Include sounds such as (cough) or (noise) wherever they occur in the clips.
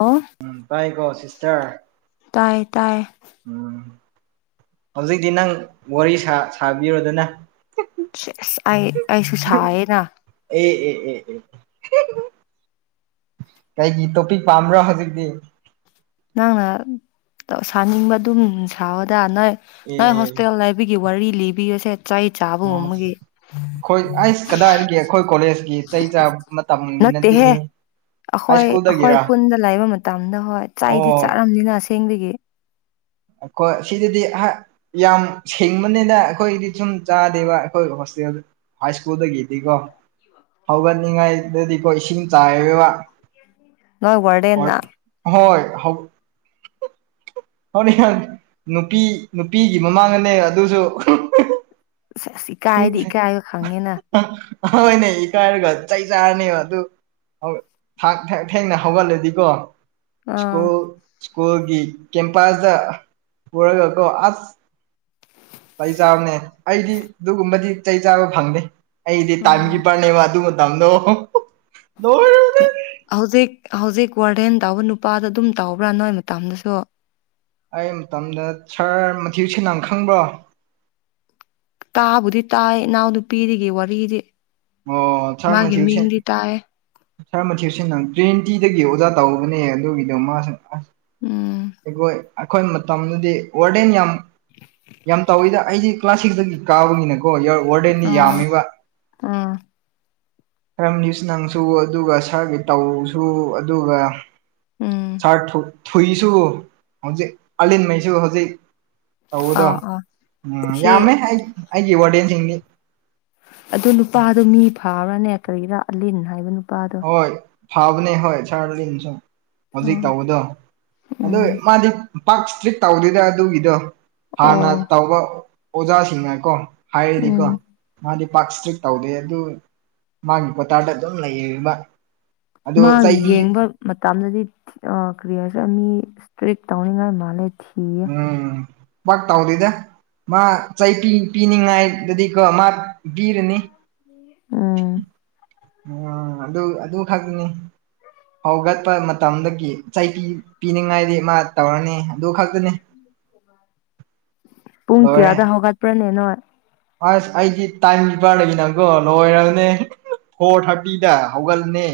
ꯑꯣ ꯎꯝ ꯇꯥꯏꯒꯣ ꯁꯤꯁꯇꯔ ꯇꯥꯏ ꯇꯥꯏ ꯎꯝ ꯍꯧꯖꯤꯛꯇꯤ ꯅꯪ ꯋꯥꯔꯤ ꯁꯥ ꯁꯥꯕꯤꯔꯣꯗꯅ ꯆꯦꯁ ꯑꯩ ꯑꯩꯁꯨ ꯁꯌꯦꯅ ꯑꯦ ꯎꯝ ꯀꯩꯒꯤ ꯇꯣꯄꯤꯛ ꯄꯥꯝꯕ꯭ꯔ ꯍꯧꯖꯤꯛꯇꯤ ꯅꯪꯅ ꯁꯥꯅꯤꯡꯕ ꯑꯗꯨꯝ ꯁꯥꯥꯎꯑꯣꯗ ꯅꯣꯏ ꯅꯣꯏ ꯑꯦ ꯍꯣꯁꯇꯦꯜ ꯕꯤꯒꯤ ꯋꯥꯔꯤ ꯂꯤꯕꯤꯌꯨꯁꯦ ꯆꯍꯤ ꯑꯁ ꯆꯥꯕꯒꯨꯝꯕꯒꯤ ꯑꯩꯈꯣꯏ ꯑꯩꯁ ꯀꯗꯥꯏꯗꯒꯤ ꯑꯩꯈꯣꯏ ꯀꯣꯂꯦꯖꯀꯤ ꯆꯩ ꯆꯥꯕ ꯃꯇꯝꯗꯤ ꯅꯠꯇꯦ ꯅꯠꯇꯦꯍꯦ ꯑꯩꯈꯣꯏ ꯑꯩꯈꯣꯏ ꯈꯨꯟꯗ ꯂꯩꯕ ꯃꯇꯝꯗ ꯍꯣꯏ ꯆꯩꯗꯤ ꯑꯣ ꯆꯥꯔꯝꯅꯤꯅ ꯑꯁꯦꯡꯕꯒꯤ ꯈꯣꯏ ꯁꯤꯗꯗꯤ ꯑꯍ ꯌꯥꯝ ꯁꯦꯡꯕꯅꯤꯅ ꯑꯩꯈꯣꯏꯒꯤꯗꯤ ꯁꯨꯝ ꯆꯥꯗꯦꯕ ꯑꯩꯈꯣꯏ ꯍꯣꯁꯇꯦꯜ ꯍꯥꯏ ꯁ꯭ꯀꯨꯜꯗꯒꯤꯗꯤꯀꯣ ꯍꯧꯒꯠꯅꯤꯡꯉꯥꯏꯗꯗꯤꯀꯣ ꯏꯁꯤꯡ ꯆꯥꯏꯕ ꯅꯣꯢ ꯋꯥꯗꯦꯜꯅ ꯍꯣꯏ ꯍ ꯍꯣꯔꯦꯟ ꯅꯨꯄꯤ ꯅꯨꯄꯤꯒꯤ ꯃꯃꯥꯡꯅꯦ ꯑꯗꯨꯁꯨ ꯑꯁ ꯑꯁ ꯏꯀꯥꯏꯗꯤ ꯏꯀꯥꯏꯕ ꯈꯪꯉꯦꯅ ꯍꯣꯏꯅꯦ ꯏꯀꯥꯏꯔꯒ ꯆꯩ ꯆꯥꯔꯅꯤ ꯑꯗꯨ ꯊꯥꯛ ꯊꯥꯛ ꯊꯦꯡꯅ ꯍꯧꯒꯠꯂꯗꯤꯀꯣ ꯑꯥ ꯁ꯭ꯀꯨꯜ ꯁ꯭ꯀꯨꯜꯒꯤ ꯀꯦꯝꯄꯥꯁꯇ ꯄꯨꯔꯒ ꯀꯣ ꯑꯁ ꯆꯩ ꯆꯥꯕꯅꯦ ꯑꯩꯗꯤ ꯑꯗꯨꯒꯨꯝꯕꯗꯤ ꯆꯩ ꯆꯥꯕ ꯐꯪꯗꯦ ꯑꯩꯗꯤ ꯇꯥꯏꯝ ꯀꯤꯞꯄꯔꯅꯦꯕ ꯑꯗꯨ ꯃꯇꯝꯗꯣ ꯂꯣꯢꯔꯕꯅꯤ ꯍꯧꯖꯤꯛ ꯍꯧꯖꯤꯛ ꯋꯥꯔꯗꯦꯟ ꯇꯥꯎꯕ ꯅꯨꯄꯥꯗꯣ ꯑꯗꯨꯝ ꯇꯥꯎꯕ꯭ꯔꯥ ꯅꯣꯏ ꯃꯇꯝꯗꯁꯨ ꯑꯩ ꯃꯇꯝꯗ ꯁꯥꯔ ꯃꯊꯤ ꯁꯦꯅꯥꯥꯡ ꯈꯪꯕ꯭ꯔꯣ ꯇꯥꯕꯨꯗꯤ ꯇꯥꯏ ꯏꯅꯥꯎ ꯅꯨꯄꯤꯗꯒꯤ ꯋꯥꯔꯤꯗꯤ ꯑꯣ ꯁꯥꯔ ꯃꯥꯒꯤ ꯃꯊ꯭ꯌꯨ ꯃꯤꯡꯗꯤ ꯇꯥꯏ ꯁꯥꯔ ꯃꯊꯤꯁꯤ ꯅꯪ ꯇ꯭ꯋꯦꯟꯇꯤꯗꯒꯤ ꯑꯣꯖꯥ ꯇꯧꯕꯅꯦ ꯑꯗꯨꯒꯤꯗꯣ ꯃꯥꯁꯨ ꯑꯁ ꯎꯝ ꯑꯩꯈꯣꯢ ꯑꯩꯈꯣꯏ ꯃꯇꯝꯗꯨꯗꯤ ꯋꯥꯔꯗꯦꯟ ꯌꯥꯝ ꯌꯥꯝ ꯇꯧꯋꯤꯗ ꯑꯩꯗꯤ ꯀ꯭ꯂꯥꯁ ꯁꯤꯁꯇꯒꯤ ꯀꯥꯕꯅꯤꯅ ꯑꯣ ꯋꯥꯔꯗꯦꯟꯗꯤ ꯌꯥꯝꯃꯦꯕ ꯑꯥ ꯈꯔꯝꯒꯤꯁꯨ ꯅꯪꯁꯨ ꯑꯗꯨꯒ ꯁꯥꯔꯒꯤ ꯇꯧꯁꯨ ꯑꯗꯨꯒ ꯎꯝ ꯁꯥꯔ ꯊꯨꯏꯁꯨ ꯍꯧꯖꯤꯛ ꯑꯂꯟꯉꯩꯁꯨ ꯍꯧꯖꯤꯛ ꯇꯧꯕꯗꯣ ꯑꯥ ꯑꯥ ꯎꯝ ꯁꯤ ꯌꯥꯝꯃꯦ ꯑꯩ ꯑꯩꯒꯤ ꯑꯣꯔꯗꯤꯦꯟꯁꯤꯡꯗꯤ ꯑ ꯅꯨꯄꯥꯗꯣ ꯃꯤ ꯐꯥꯕ꯭ꯔꯥꯅꯦ ꯀꯔꯤꯔꯥ ꯑꯂꯤꯟ ꯍꯥꯏꯕ ꯅꯨꯄꯥꯗ ꯍꯣꯏ ꯐꯕꯅꯦ ꯍꯣꯏ ꯁꯥꯔꯟꯁꯨ ꯍꯧꯖꯤꯛ ꯎꯝ ꯇꯧꯕꯗꯣ ꯑꯗꯨ ꯎꯝ ꯃꯥꯗꯤ ꯄꯥꯛ ꯏꯁꯇ꯭ꯔꯤꯛ ꯇꯧꯗꯣꯏꯗ ꯑꯗꯨꯒꯤꯗꯣ ꯍꯥꯟꯅ ꯑꯣ ꯇꯧꯕ ꯑꯣꯖꯥꯁꯤꯡꯅꯀꯣ ꯍꯥꯏꯔꯗꯤꯀꯣ ꯎꯝ ꯃꯥꯗꯤ ꯄꯥꯛ ꯏꯁꯇ꯭ꯔꯤꯛ ꯇꯧꯗꯦ ꯑꯗꯨ ꯃꯥꯒꯤ ꯀꯣꯇꯥꯔꯗ ꯑꯗꯨꯝ ꯂꯩꯔꯤꯕ ꯑꯗꯨ ꯆꯩ ꯃꯥꯒꯤ ꯄꯤ ꯌꯦꯡꯕ ꯃꯇꯝꯗꯗꯤ ꯀ꯭ꯔꯤꯌꯔꯁꯦ ꯃꯤ ꯏꯁꯇ꯭ꯔꯤꯛ ꯇꯧꯅꯤꯡꯉꯥꯏ ꯃꯥꯜꯂꯦ ꯊꯤ ꯎꯝ ꯥꯛ ꯇꯥꯎꯗꯗ ꯃꯥ ꯆꯩ ꯄꯤꯅꯤꯡꯉꯥꯏꯗꯨꯗꯤꯀꯣ ꯃꯥ ꯄꯤꯔꯅꯤ ꯎꯝ ꯎꯝ ꯑꯗꯨ ꯑꯗꯨ ꯈꯛꯅꯤ ꯍꯧꯒꯠꯄ ꯃꯇꯝꯗꯒꯤ ꯆꯩꯕꯤ ꯄꯤꯅꯤꯡꯉꯥꯏꯗꯤ ꯃꯥ ꯇꯧꯔꯅꯤ ꯑꯗꯨ ꯈꯛꯇꯅꯤ ꯂꯣꯏꯔꯦ ꯄ꯭ꯔꯅꯦꯟ ꯅꯣꯏ ꯑꯁ ꯑꯩꯗꯤ ꯇꯥꯏꯝ ꯀꯤꯞꯄꯔ ꯂꯩ ꯅꯪꯀꯣ ꯂꯣꯏꯔꯒꯅꯦ ꯐꯣꯔ ꯊꯥꯔꯇꯤꯗ ꯍꯧꯒꯠꯂꯅꯦ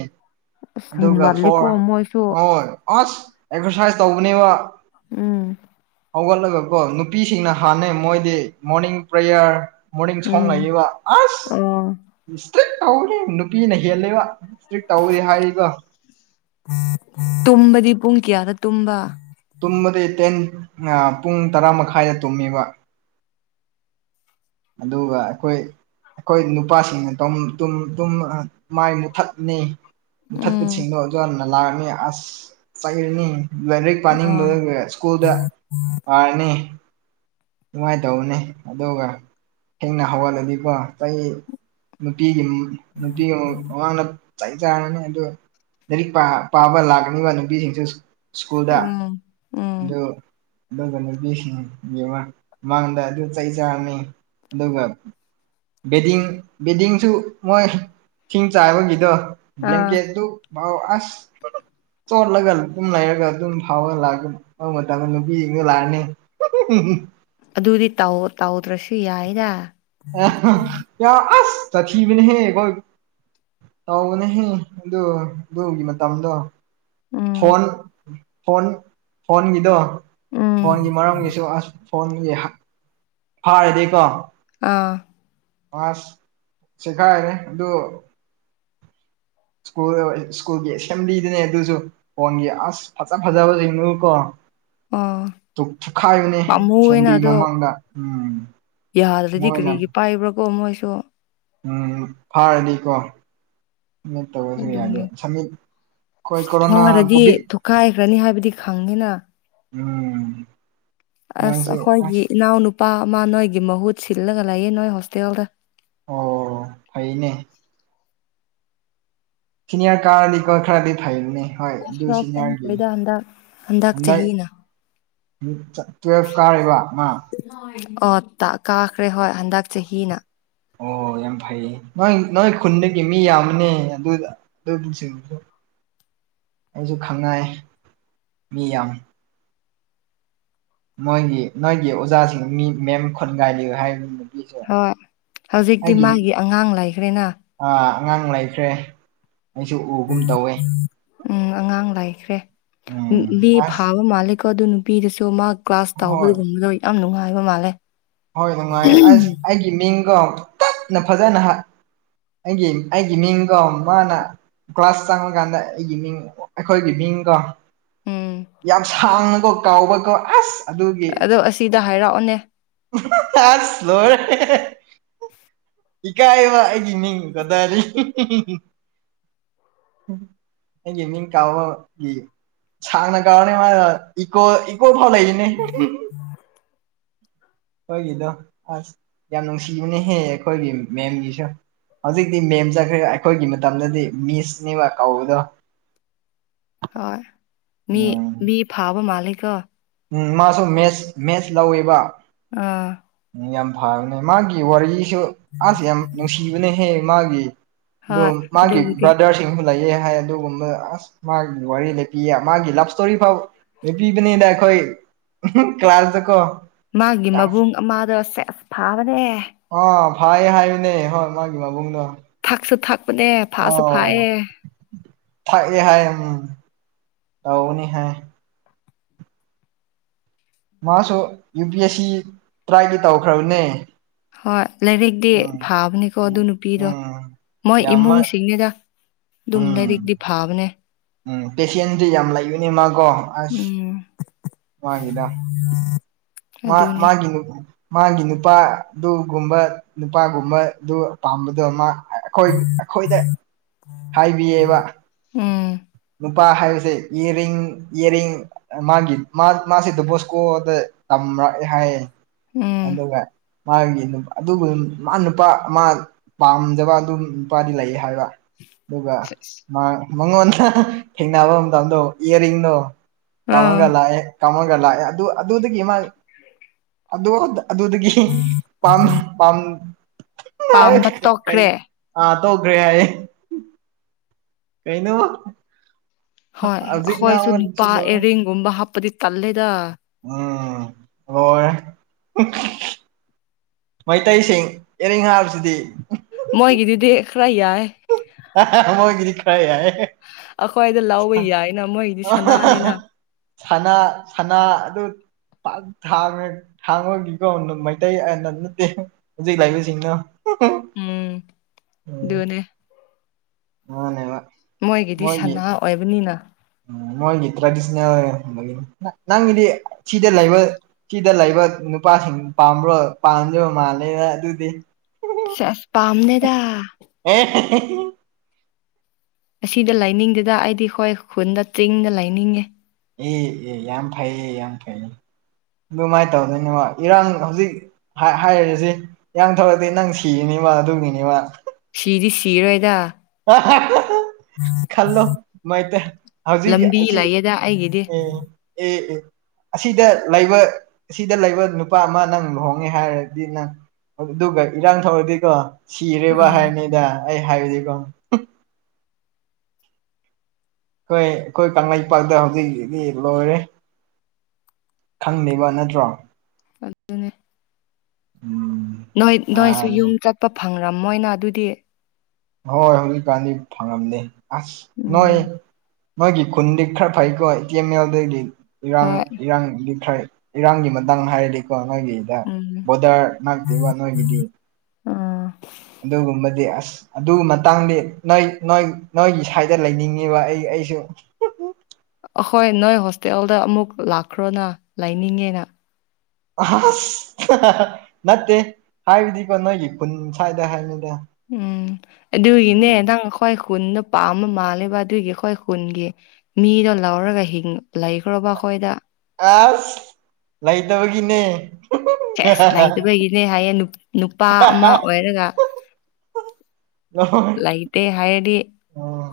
ꯑꯁ ꯑꯗꯨꯒ ꯍꯦꯟꯃꯜꯂꯤꯀꯣ ꯐꯣꯔ ꯃꯣꯏꯁꯨ ꯍꯣꯏ ꯑꯁ ꯑꯦꯛꯁꯔꯁꯥꯏꯁ ꯇꯧꯕꯅꯦꯕ ꯎꯝ ꯍꯧꯒꯠꯂꯒꯀꯣ ꯅꯨꯄꯤꯁꯤꯡꯅ ꯍꯥꯟꯅꯩ ꯃꯣꯏꯗꯤ ꯃꯣꯔꯅꯤꯡ ꯄ꯭ꯔꯦꯌꯥꯔ ꯃꯣꯔꯅꯤꯡ ꯁꯣꯡ ꯎꯝ ꯂꯩꯌꯦꯕ ꯑꯣ ꯑꯁ ꯁꯇ꯭ꯔꯤꯛ ꯇꯧꯔꯤ ꯅꯨꯄꯤꯅ ꯍꯦꯜꯂꯦꯕ ꯁꯇꯔꯤꯛ ꯇꯧꯑꯦ ꯍꯥꯏ ꯇꯨꯝꯕꯗꯤ ꯄꯨꯡ ꯀꯌꯥꯗ ꯇꯨꯝꯕ ꯇꯨꯝꯕꯗꯤ ꯇꯦꯟ ꯎꯝꯑ ꯄꯨꯡ ꯇꯔꯥ ꯃꯈꯥꯏꯗ ꯇꯨꯝꯃꯤꯕ ꯑꯗꯨꯒ ꯑꯩꯈꯣꯏ ꯑꯩꯈꯣꯏ ꯅꯨꯄꯥꯁꯤꯡꯅ ꯗꯨꯝ ꯇꯨꯝ ꯇꯨꯝ ꯑ ꯃꯥꯏ ꯃꯨꯊꯠꯅꯤ ꯎꯝ ꯃꯨꯊꯠꯄꯁꯤꯡꯗꯣ ꯑꯣꯖꯥꯅ ꯂꯥꯛꯑꯅꯤ ꯑꯁ ꯆꯩꯔꯅꯤ ꯂꯥꯏꯔꯤꯛ ꯄꯥꯅꯤꯡꯕ ꯑꯥ ꯁ꯭ꯀꯨꯜꯗ ꯄꯥꯔꯅꯤ ꯅꯨꯡꯉꯥꯏꯇꯧꯕꯅꯦ ꯑꯗꯨꯒ ꯊꯦꯡꯅ ꯍꯧꯒꯠꯂꯗꯤꯀꯣ ꯆꯍꯤ ꯅꯨꯄꯤꯒꯤ ꯅꯨꯄꯤꯒꯤ ꯑꯥꯡꯅ ꯆꯥꯛ ꯆꯥꯟꯅꯅꯤ ꯑꯗꯣ ꯂꯥꯏꯔꯤꯛ ꯄꯥꯕ ꯂꯥꯛꯀꯅꯤꯕ ꯅꯨꯄꯤꯁꯤꯡꯁ ꯁ꯭ꯀꯨꯜꯗ ꯎꯝ ꯎꯝ ꯗꯣ ꯑꯗꯨꯒ ꯅꯨꯄꯤꯁꯤꯡꯒꯤ ꯑꯃ ꯃꯥꯡꯗ ꯑꯗꯨ ꯆꯩ ꯆꯥꯔꯅꯤ ꯑꯗꯨꯒ ꯕꯦꯗꯤꯡ ꯕꯦꯗꯤꯡꯁꯨ ꯃꯣꯏ ꯊꯤꯡ ꯆꯥꯏꯕꯒꯤꯗꯣ ꯑꯥ ꯕ꯭ꯂꯦꯡꯀꯦꯠꯇꯨꯥꯎ ꯑꯁ ꯆꯣꯠꯂꯒ ꯑꯗꯨꯝ ꯂꯩꯔꯒ ꯑꯗꯨꯝ ꯐꯥꯎꯒ ꯂꯥꯛꯑꯒ ꯑꯗꯨ ꯃꯇꯝꯗ ꯅꯨꯄꯤ ꯌꯦꯡꯅ ꯂꯥꯛꯑꯅꯤ ꯍꯍꯍꯨꯝꯍꯨꯝ ꯑꯗꯨꯗꯤ ꯇꯧ ꯇꯧꯗ꯭ꯔꯁꯨ ꯌꯥꯏꯗ ꯑ ꯑꯁ ꯇꯊꯤꯕꯅꯤꯍꯦ ꯈꯣꯏ ꯇꯧꯕꯅꯦꯍꯦ ꯑꯗꯨ ꯑꯗꯨꯒꯤ ꯃꯇꯝꯗꯣ ꯎꯝ ꯐꯣꯟ ꯐꯣꯟ ꯐꯣꯟꯒꯤꯗꯣ ꯎꯝ ꯐꯣꯟꯒꯤ ꯃꯔꯝꯒꯤꯁꯨ ꯑꯁ ꯐꯣꯟꯒꯤ ꯐꯥꯔꯗꯤꯀꯣ ꯑꯥ ꯑꯁ ꯆꯦꯈꯥꯏꯒ꯭ꯔꯦ ꯑꯗꯨ ꯁꯀꯨꯜ ꯁ꯭ꯀꯨꯜꯒꯤ ꯑꯦꯁꯦꯝꯕ꯭ꯂꯤꯗꯨꯅꯦ ꯑꯗꯨꯁꯨ ꯐꯣꯟꯒꯤ ꯑꯁ ꯐꯖ ꯐꯖꯕ ꯁꯤꯡꯗꯨꯒꯀꯣ ꯑꯥ ꯇꯨꯛ ꯊꯨꯈꯥꯏꯕꯅꯦ ꯄꯥꯝꯃꯨꯌꯦꯅ ꯁꯦꯡꯕꯤ ꯑꯗꯣ ꯃꯃꯥꯡꯗ ꯎꯝ ꯌꯥꯗ꯭ꯔꯗꯤ ꯃꯣꯏꯅ ꯀꯔꯤꯒꯤ ꯄꯥꯏꯕ꯭ꯔꯥꯀꯣ ꯃꯣꯏꯁꯨ ꯎꯝ ꯐꯥꯔꯗꯤꯀꯣ ꯑꯃ ꯇꯧꯔꯁꯨ ꯌꯥꯗꯦ ꯑꯗꯨꯅꯦ ꯁꯕꯃꯤꯠ ꯐꯥꯔꯗꯤ (unintelligible) ꯊꯨꯈꯥꯏꯈ꯭ꯔꯅꯤ ꯍꯥꯏꯕꯗꯤ ꯈꯪꯉꯤꯅ ꯎꯝ (unintelligible) ꯑꯁ ꯃꯣꯏꯁꯦ ꯑꯩꯈꯣꯏꯒꯤ ꯑꯁ ꯏꯅꯥꯎꯅꯨꯄꯥ ꯑꯃ ꯅꯣꯏꯒꯤ ꯃꯍꯨꯠ ꯁꯤꯜꯂꯒ ꯂꯩꯌꯦ ꯅꯣꯏ ꯍꯣꯁꯇꯦꯜꯗ ꯑꯣ ꯐꯩꯅꯦ ꯁꯦꯅꯤꯔ ꯀꯥꯔꯗꯤ ꯀꯣ ꯈꯔꯗꯤ ꯐꯩꯌ‌ꯦꯅꯦ ꯍꯣꯏ ꯑꯗꯨ ꯁꯣꯞ ꯁꯤꯅꯤꯔꯒꯤ ꯆꯪꯈ꯭ꯔꯦꯗ ꯍꯟꯗꯛ ꯍꯟꯗꯛ ꯆꯍꯤꯅ ꯇꯨꯋꯦꯜꯚꯇ ꯀꯥꯔꯤꯕ ꯃꯥ ꯑꯣ ꯇ ꯀꯥꯈ꯭ꯔꯦ ꯍꯣꯏ ꯍꯟꯗꯛ ꯆꯍꯤꯅ ꯑꯣ ꯌꯥꯝ ꯐꯩ ꯅꯣꯏ ꯅꯣꯏ ꯈꯨꯟꯗꯒꯤ ꯃꯤ ꯌꯥꯝꯕꯅꯦ ꯑꯗꯨꯗ ꯑꯗꯨ ꯑꯩꯁꯨ ꯈꯪꯅꯥꯏ ꯃꯤ ꯌꯥꯝ ꯃꫭꯏꯒꯤ ꯅꯣꯏꯒꯤ ꯑꯣꯖꯥꯁꯤꯡ ꯃꯤ ꯃꯦꯝ ꯈꯣꯟꯒꯥꯏꯜꯂꯤ (unintelligible) ꯍꯥꯏꯕ ꯅꯨꯄꯤꯁꯨ ꯍꯣꯏ ꯍꯧꯖꯤꯛꯇꯤ ꯃꯥꯒꯤ ꯑꯉꯥꯡ ꯂꯩꯈ꯭ꯔꯦꯅ ꯑ ꯑꯉꯥꯡ ꯂꯩꯈ꯭ꯔꯦ ꯑꯩꯁꯨ ꯎꯒꯨꯝ ꯇꯧꯋꯦ ꯎꯝ ꯑꯉꯥꯡ ꯂꯥꯏꯈ꯭ꯔꯦ ꯎꯝ ꯃꯤ ꯐꯥꯕ ꯃꯥꯜꯂꯤ ꯀꯣ ꯑꯗꯨꯝ ꯅꯨꯄꯤꯗꯁꯨ ꯃꯥ ꯀ꯭ꯂꯥꯁ ꯍꯣꯏ ꯇꯥꯎꯕꯗꯒꯨꯝꯕꯗꯣ ꯌꯥꯝ ꯅꯨꯡꯉꯥꯏꯕ ꯃꯥꯜꯂꯦ ꯍꯣꯏ ꯅꯨꯡꯉꯥꯏꯌ‌ꯦ ꯑꯁ ꯑꯩꯒꯤ ꯃꯤꯡ ꯀꯣ ꯇꯞꯅ ꯐꯖꯅ ꯍꯥꯏ ꯑꯩꯒꯤ ꯑꯩꯒꯤ ꯃꯤꯡꯗꫭ ꯃꯥꯅ ꯀ꯭ꯂꯥꯁ ꯆꯪꯉꯀꯥꯟꯗ ꯑꯩꯒꯤ ꯃꯤꯡ ꯑꯩꯈꯣꯏꯒꯤ ꯃꯤꯡꯀꫭ ꯎꯝ ꯌꯥꯝ ꯁꯥꯡꯅꯀꯣ ꯀꯥꯎꯕꯀꯣ ꯑꯁ ꯑꯗꯨꯒꯤ ꯑꯗꯣ ꯑꯁꯤꯗ ꯍꯥꯏꯔꯛꯑꯣꯅꯦ ꯆꯥꯁ (unintelligible) ꯁꯂꯔꯦ (unintelligible) ꯏꯀꯥꯏꯑꯕ ꯑꯩꯒꯤ ꯃꯤ ꯀꯗꯥꯔꯤ (unintelligible) ꯑꯩꯒꯤ ꯃꯤꯡ ꯀꯥꯎꯕꯒꯤ ꯆꯥꯅ (unintelligible) ꯀꯕꯅꯤ (unintelligible) ꯃꯥ ꯏꯀꯣ ꯀꯣ ꯐꯥꯎ ꯂꯩꯥꯔ‌ꯦꯅ‌ꯦ ꯑ (unintelligible) ꯑꯩꯈꯣꯏꯒꯤꯗꯣ ꯑꯁ ꯌꯥꯝ ꯅꯨꯡꯁꯤꯕꯅꯍꯦ ꯑꯩꯈꯣꯏꯒꯤ ꯃꯦꯝꯒꯤꯁꯨ ꯍꯧꯖꯤꯛꯇꯤ ꯃꯦꯝ ꯆꯠꯈ꯭ꯔꯦ ꯑꯩꯈꯣꯏꯒꯤ ꯃꯇꯝꯗꯗꯤ ꯃꯤꯁꯅꯦꯕ ꯀꯧꯕꯗꯣ ꯍꯣꯏ ꯃꯤ ꯎꯝ ꯃꯤ ꯐꯥꯕ ꯃꯥꯂꯦꯀꯣ ꯎꯝ ꯃꯥꯁꯨ ꯃꯦꯠꯁ ꯃꯦꯠꯁ ꯂꯧꯋꯦꯕ ꯑꯥ ꯌꯥꯝ ꯐꯕꯅꯦ ꯃꯥꯒꯤ ꯋꯥꯔꯤꯁꯨ ꯑꯁ ꯌꯥꯝ ꯅꯨꯡꯁꯤꯕꯅꯍꯦ ꯃꯥꯒꯤ ꯍꯣꯏ ꯑꯗꫭ ꯃꯥꯒꯤ ꯑꯗꯨꯕꯨꯗꯤ ꯕ꯭ꯔꯥꯗꯔꯁꯤꯡ ꯂꯩꯌꯦ ꯍꯥꯏ ꯑꯗꯨꯒꯨꯝꯕ ꯑꯁ ꯃꯥꯒꯤ ꯋꯥꯔꯤ ꯂꯦꯞꯄꯤꯌꯦ ꯃꯥꯒꯤ ꯂꯞ ꯁꯇꯣꯔꯤ ꯐꯥꯎ ꯂꯦꯄꯤꯕꯅꯤꯗ ꯑꯩꯈꯣꯏ ꯀ꯭ꯂꯥꯁꯇ ꯀꯣ ꯃꯥꯒꯤ ꯃꯕꯨꯡ ꯑꯃꯗꯣ ꯁꯦꯁ ꯐꯥꯕꯅꯦ ꯑꯥ ꯐꯥꯏ ꯍꯥꯏꯕꯅꯦ ꯍꯣꯏ ꯃꯥꯒꯤ ꯃꯕꯨꯡꯗꯣ ꯊꯛꯁꯨ ꯊꯛꯄꯅꯦ ꯐꯥꯁꯨ ꯐꯥꯏꯌ‌ꯦ ꯊꯛꯑ‌ꯦ ꯍꯥꯏ ꯎꯝ ꯇꯧꯅꯤ ꯍꯥꯏ ꯃꯥꯁꯨ ꯌꯨ ꯄꯤ ꯑꯦꯁ ꯁꯤ ꯇ꯭ꯔꯥꯏꯗꯤ ꯇꯧꯈ꯭ꯔꯕꯅꯦ ꯍꯣꯏ ꯂꯥꯏꯔꯤꯛꯇꯤ ꯎꯝ ꯐꯥꯕꯅꯤꯀꯣ ꯑꯗꯨ ꯎꯝ ꯅꯨꯄꯤꯗꯣ ꯎꯝ ꯃꯣꯏ ꯌꯥꯝꯃ ꯏꯃꯨꯡꯁꯤꯡꯅꯤꯗ ꯑꯗꯨꯝ ꯎꯝ ꯂꯔꯤꯛꯗꯤꯚꯥꯕꯅꯦ ꯎꯝ ꯄꯦꯁꯦꯟꯗꯤ ꯌꯥꯝ ꯂꯩꯕꯅꯦ ꯃꯥꯀꯣ ꯎꯝ ꯃꯥꯒꯤꯗꫭ ꯑ (unintelligible) ꯃꯥ ꯃꯥꯒꯤ ꯅꯨꯞ ꯃꯥꯒꯤ ꯅꯨꯄꯥꯗꯨꯒꯨꯝꯕ ꯅꯨꯄꯥꯒꯨꯝꯕꯗꯨ ꯄꯥꯝꯕꯗꯨ ꯃꯥ ꯑꯩꯈꯣꯏ ꯑꯩꯈꯣꯏꯗ ꯍꯥꯏꯕꯤꯌꯦꯕ ꯎꯝ ꯅꯨꯄꯥ ꯍꯥꯏꯕꯁꯦ ꯌ‌ꯦꯔꯤꯡ ꯌ‌ꯦꯔꯤꯡ ꯃꯥꯒꯤ ꯃꯥ ꯃꯥꯁ‌ꯦ ꯗꫭꯟꯕꯣꯁꯀꯣꯗ ꯇꯝꯔꯛꯑꯦ ꯍꯥꯏꯌꯦ ꯎꯝ ꯑꯗꯨꯒ ꯃꯥꯒꯤ ꯑꯗꯨꯒ ꯃꯥ ꯅꯨꯄꯥ ꯃꯥ ꯄꯥꯝꯗꯕ ꯑꯗꯨꯝ ꯅꯨꯄꯥꯗꯤ ꯂꯩ ꯍꯥꯏꯕ ꯑꯗꯨꯒ ꯃꯉꯣꯟꯗ ꯊꯦꯡꯅꯕ ꯃꯇꯝꯗꯣ ꯏꯌꯥꯔꯤꯡꯗꯣ ꯀꯃꯒ ꯑꯥ ꯂꯥꯛꯑꯦ ꯀꯥꯃꯒ ꯂꯥꯛꯑꯦ ꯑꯗꯨ ꯑꯗꯨꯗꯒꯤ ꯃꯥꯥꯏ ꯑꯗꯨꯗꯒꯤ ꯄꯝ ꯄꯝꯔ ꯄꯥꯝꯕ ꯀ ꯇꯣꯛꯈ꯭ꯔꯦ ꯑꯥ ꯇꯧꯈ꯭ꯔꯦ ꯍꯥꯏꯌꯦꯦ ꯀꯩ ꯅꯕ ꯍꯣꯏ ꯑꯩꯈꯣꯏꯁꯨ ꯅꯨꯄꯥ ꯂꯣꯏꯔꯦ ꯑꯦꯔꯤꯡꯒꯨꯝꯕ ꯍꯥꯞꯄꯗꯤ ꯇꯜꯂꯦꯗ ꯎꯝ ꯍꯣꯏ ꯃꯩꯇꯩꯁꯤꯡ ꯑꯦꯔꯤꯡ ꯍꯥꯏꯕꯁꯤꯗꯤ ꯃꯣꯏꯒꯤꯗꯨꯗꯤ ꯈꯔ ꯌꯥꯏ ꯃꯒꯤꯔꯤ ꯀ꯭ꯔ ꯑꯩꯈ꯭ꯋꯥꯏꯗ ꯂꯥꯎꯕ ꯌꯥꯏꯅ ꯃꯣꯏꯗꯤ ꯁꯅꯥꯅꯤꯅ ꯁꯅꯥ ꯑꯗꯨ ꯄꯥꯛ ꯊꯥꯡꯉꯦ ꯊꯥꯡꯕꯒꯤꯀ ꯃꯩꯇꯩ ꯑꯅ ꯅꯠꯇꯦ ꯍꯧꯖꯤꯛ ꯂꯥꯛꯏꯕꯁꯤꯡꯅꯣ ꯎꯝ ꯏꯗꯨꯅꯦ ꯃꯥꯅꯦꯕ ꯃꯣꯏꯒꯤꯗꯤ ꯁꯅꯥ ꯑꯣꯏꯕꯅꯤꯅ ꯎꯝ ꯃꯣꯏꯒꯤ ꯇ꯭ꯔꯦꯗꯤꯁꯅꯦꯜꯒꯤ ꯅꯪꯒꯤꯗꯤ ꯁꯤꯗ ꯂꯩꯕ ꯁꯤꯗ ꯂꯩꯕ ꯅꯨꯄꯥꯁꯤꯡ ꯄꯥ꯭ꯔꯣ ꯄꯥꯝꯖꯕ ꯃꯥꯂꯦꯅ ꯑꯗꯨꯗꯤ ꯆꯁ ꯄꯥꯝꯅꯦꯗ ꯍ ꯑꯁꯤꯗ ꯂꯥꯏꯅꯤꯡꯗꯗ ꯑꯩꯗꯤ ꯍꯣꯏ ꯈꯨꯟꯗ ꯆꯤꯡꯗ ꯂꯥꯏꯅꯤꯡꯉꯦ ꯑꯦ ꯑꯦ ꯌꯥꯝ ꯐꯩꯌꯦ ꯌꯥꯝ ꯐꯩꯌꯦ ꯑꯗꯨꯃꯥꯏꯅ ꯇꯧꯗꯣꯏꯅ ꯏꯔꯥꯡ ꯍꯧꯖꯤꯛ ꯍꯥꯏꯔꯤꯁꯤ ꯏꯡ ꯊꯧꯔꯗꯤ ꯅꯪ ꯁꯤꯔꯤꯅꯤꯕ ꯑꯗꯨꯒꯤꯅꯤꯕ ꯁꯤꯗꯤ ꯁꯤꯔꯣꯏꯗ ꯑ ꯈꯜꯂꯣ ꯃꯥꯏ ꯍꯧꯖꯤꯛ ꯂꯝꯕꯤ ꯑꯁꯤ ꯂꯩꯌꯦꯗ ꯑꯩꯒꯤꯗꯤ ꯑꯦ ꯑꯦ ꯑꯁꯤꯗ ꯂꯩꯕ ꯑꯁꯤꯗ ꯂꯩꯕ ꯅꯨꯄꯥ ꯑꯃ ꯅꯪ ꯂꯨꯍꯣꯡꯉꯦ ꯍꯥꯏꯔꯗꯤ ꯅꯪ ꯑꯗꯨꯒ ꯏꯔꯥꯡ ꯊꯣꯛꯧꯔꯗꯤꯀꯣ ꯁꯤꯔꯦꯕ ꯑꯥ ꯍꯥꯏꯔꯅꯤꯗ ꯑꯩ ꯍꯥꯏꯕꯁꯤꯀꯣ ꯍꯣꯏ ꯑꯩꯈꯣꯏ ꯀꯪꯂꯩꯄꯥꯛꯇ ꯍꯧꯖꯤꯛꯗꯤ ꯂꯣꯏꯔꯦ ꯈꯪꯂꯤꯕ ꯅꯠꯇ꯭ꯔꯣ ꯑꯗꯨ ꯑꯗꯨꯅꯦ ꯎꯝ ꯅꯣꯏ ꯅꯣꯏꯁꯨ ꯃꯥꯅꯤ ꯌꯨꯝ ꯆꯠꯄ ꯐꯪꯔꯝꯃꯣꯏꯅ ꯑꯗꯨꯗꯤ ꯍꯣꯏ ꯍꯧꯖꯤꯛꯀꯥꯟꯗꯤ ꯐꯪꯉꯝꯗ ꯑꯁ ꯅꯣꯏ ꯎꯝ ꯃꯣꯏꯒꯤ ꯈꯨꯟꯗꯤ ꯈꯔ ꯐꯩꯀꯣ ꯑꯦ ꯇꯤ ꯑꯦꯝ ꯑꯦꯜꯗꯗꯤ ꯏꯔꯥꯡ ꯍꯣꯏ ꯏꯔꯥꯡꯗꯤ ꯈꯔ ꯏꯔꯥꯡꯒꯤ ꯃꯇꯥꯡꯗ ꯍꯥꯏꯔꯗꯤꯀꯣ ꯅꯣꯏꯒꯤꯗ ꯎꯝ ꯕꯣꯔꯗꯔ ꯉꯥꯛꯇꯦꯕ ꯅꯣꯏꯒꯤꯗꯤ ꯑꯥ ꯑꯗꯨꯒꯨꯝꯕꯗꯤ ꯑꯁ ꯑꯗꯨꯒꯤ ꯃꯇꯥꯡꯗꯤ ꯅꯣꯏ ꯅꯣꯏ ꯅꯣꯏꯒꯤ ꯁꯥꯏꯗ ꯂꯩꯅꯤꯡꯉꯤꯕ ꯑꯩ ꯑꯩꯁꯨ ꯑꯍꯣꯏ ꯅꯣꯏ ꯍꯣꯁꯇꯦꯜꯗ ꯑꯃꯨꯛ ꯂꯥꯛꯈ꯭ꯔꯣꯅ ꯂꯩꯅꯤꯡꯉꯦꯅ ꯑꯁ ꯅꯠꯇꯦ ꯍꯥꯏꯕꯗꯤꯀꯣ ꯅꯣꯏꯒꯤ ꯈꯨꯟ ꯁ꯭ꯋꯥꯏꯗ ꯍꯥꯏꯅꯤꯗ ꯎꯝ ꯑꯗꯨꯒꯤꯅꯦ ꯅꯪ ꯑꯩꯈꯣꯏ ꯈꯨꯟꯅꯗ ꯄꯥꯝꯝꯕ ꯃꯥꯂꯦꯕ ꯑꯗꯨꯒꯤ ꯑꯩꯈꯣꯏ ꯈꯨꯟꯒꯤ ꯃꯤꯗꯣ ꯂꯧꯔꯒ ꯍꯤꯡ ꯂꯩꯈ꯭ꯔꯣꯕ ꯑꯩꯈꯣꯏꯗ ꯑꯁ ꯂꯩꯇꯕꯒꯤꯅꯦ ꯐꯁ ꯂꯩꯇꯕꯒꯤꯅꯦ ꯍꯥꯏꯌꯦ ꯅꯨꯄꯥ ꯑꯃ ꯑꯣꯏꯔꯒ ꯑ ꯂꯩꯇꯦ ꯍꯥꯏꯔꯗꯤ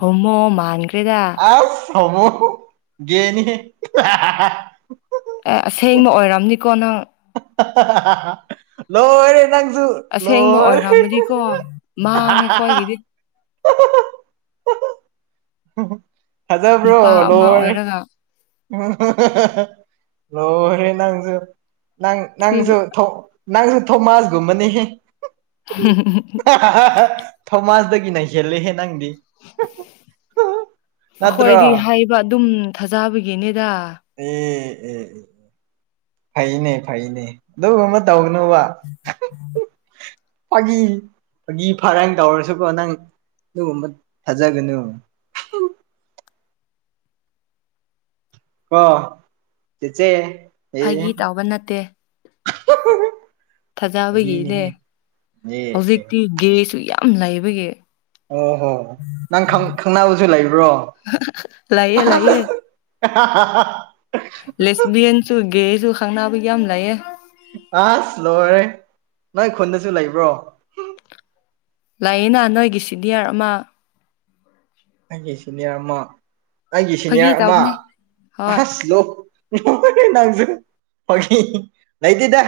ꯍꯣꯃꯣ ꯃꯥꯟꯈ꯭ꯔꯦꯗ ꯑ ꯁꯃꯨ ꯌꯦꯦꯅꯤ ꯑꯦ ꯑꯁꯦꯡꯕ ꯑꯣꯏꯔꯝꯅꯤꯀꯣ ꯅꯪ ꯂꯣꯏꯔꯦ ꯅꯪꯖꯨ ꯑꯁꯦꯡꯕ ꯂꯣꯏꯔꯦ ꯑꯣꯏꯔꯝꯃꯗꯤꯀꯣ ꯃꯥꯡꯉꯦ ꯑꯩꯈꯣꯏꯒꯤꯗꯤ ꯊꯖꯕ꯭ꯔꯣ ꯅꯨꯄꯥ ꯑꯃ ꯂꯣꯏꯔꯦ ꯑꯣꯏꯔꯒ ꯂꯣꯏꯔꯦ ꯅꯪꯖꯨ ꯅꯪ ꯁꯤ ꯅꯪꯖꯨ ꯊꯣꯛ ꯅꯪꯁꯨ ꯊꯣꯃꯥꯁꯒꯨꯝꯕꯅꯦꯍꯦ ꯍ ꯊꯣꯃꯥꯁꯗꯒꯤ ꯅꯩꯁꯜꯂꯦꯍꯦ ꯅꯪꯗꯤ ꯑꯈꯣꯏꯗꯤ ꯅꯠꯇ꯭ꯔꯣ ꯍꯥꯏꯕ ꯑꯗꯨꯝ ꯊꯥꯖꯕꯒꯤꯅꯤꯗ ꯎꯝ ꯎꯝ ꯐꯩꯅꯦ ꯐꯩꯅꯦ ꯑꯗꯨꯒꯨꯝ ꯃꯥ ꯇꯧꯒꯅꯨꯕ ꯐꯥꯒꯤ ꯐꯥꯒꯤ ꯐꯔꯥꯡ ꯇꯧꯔꯁꯨꯀꯣ ꯅꯪ ꯑꯗꯨꯒꯨꯝꯕ ꯊꯥꯖꯒꯅꯨ ꯀꯣ ꯆꯦꯆꯦ ꯐꯥꯒꯤ ꯇꯧꯕ ꯅꯠꯇꯦ ꯐꯖꯕꯒꯤꯅꯦ ꯐꯥꯒꯤꯅꯦꯍꯦ ꯑꯦ ꯑꯦ ꯍꯧꯖꯤꯛꯇꯤ ꯒꯦꯁꯨ ꯌꯥꯝ ꯂꯩꯕꯒꯤ ꯑꯣ ꯍꯣ ꯅꯪ ꯈꯪ ꯈꯪꯅꯕꯁꯨ ꯂꯩꯕ꯭ꯔꯣ ꯂꯩꯌꯦ ꯂꯩꯌꯦ (unintelligible) ꯂꯦꯁꯕꯤꯌꯟꯁꯨ ꯒꯦꯁꯨ ꯈꯪꯅꯕ ꯌꯥꯝ ꯂꯩꯌꯦ ꯑꯁ ꯂꯣꯏꯔꯦ ꯅꯣꯏ ꯈꯨꯟꯗꯁꯨ ꯂꯩꯕ꯭ꯔꯣ ꯂꯥꯛꯌꯦꯅ ꯅꯣꯏꯒꯤ ꯁꯤꯅꯤꯌꯥꯔ ꯑꯃ ꯑꯩꯒꯤ ꯁꯤꯅꯤꯌꯔ ꯑꯃ ꯑꯩꯒꯤ ꯐꯥꯒꯤ ꯁꯤꯅꯤꯌꯔ ꯑꯃ ꯇꯧꯕꯅꯦ ꯍꯣꯏ ꯑꯁ ꯂꯣꯛ ꯅꯣꯏꯔꯦ ꯅꯪꯁꯨ (unintelligible) ꯂꯩꯇꯦꯗ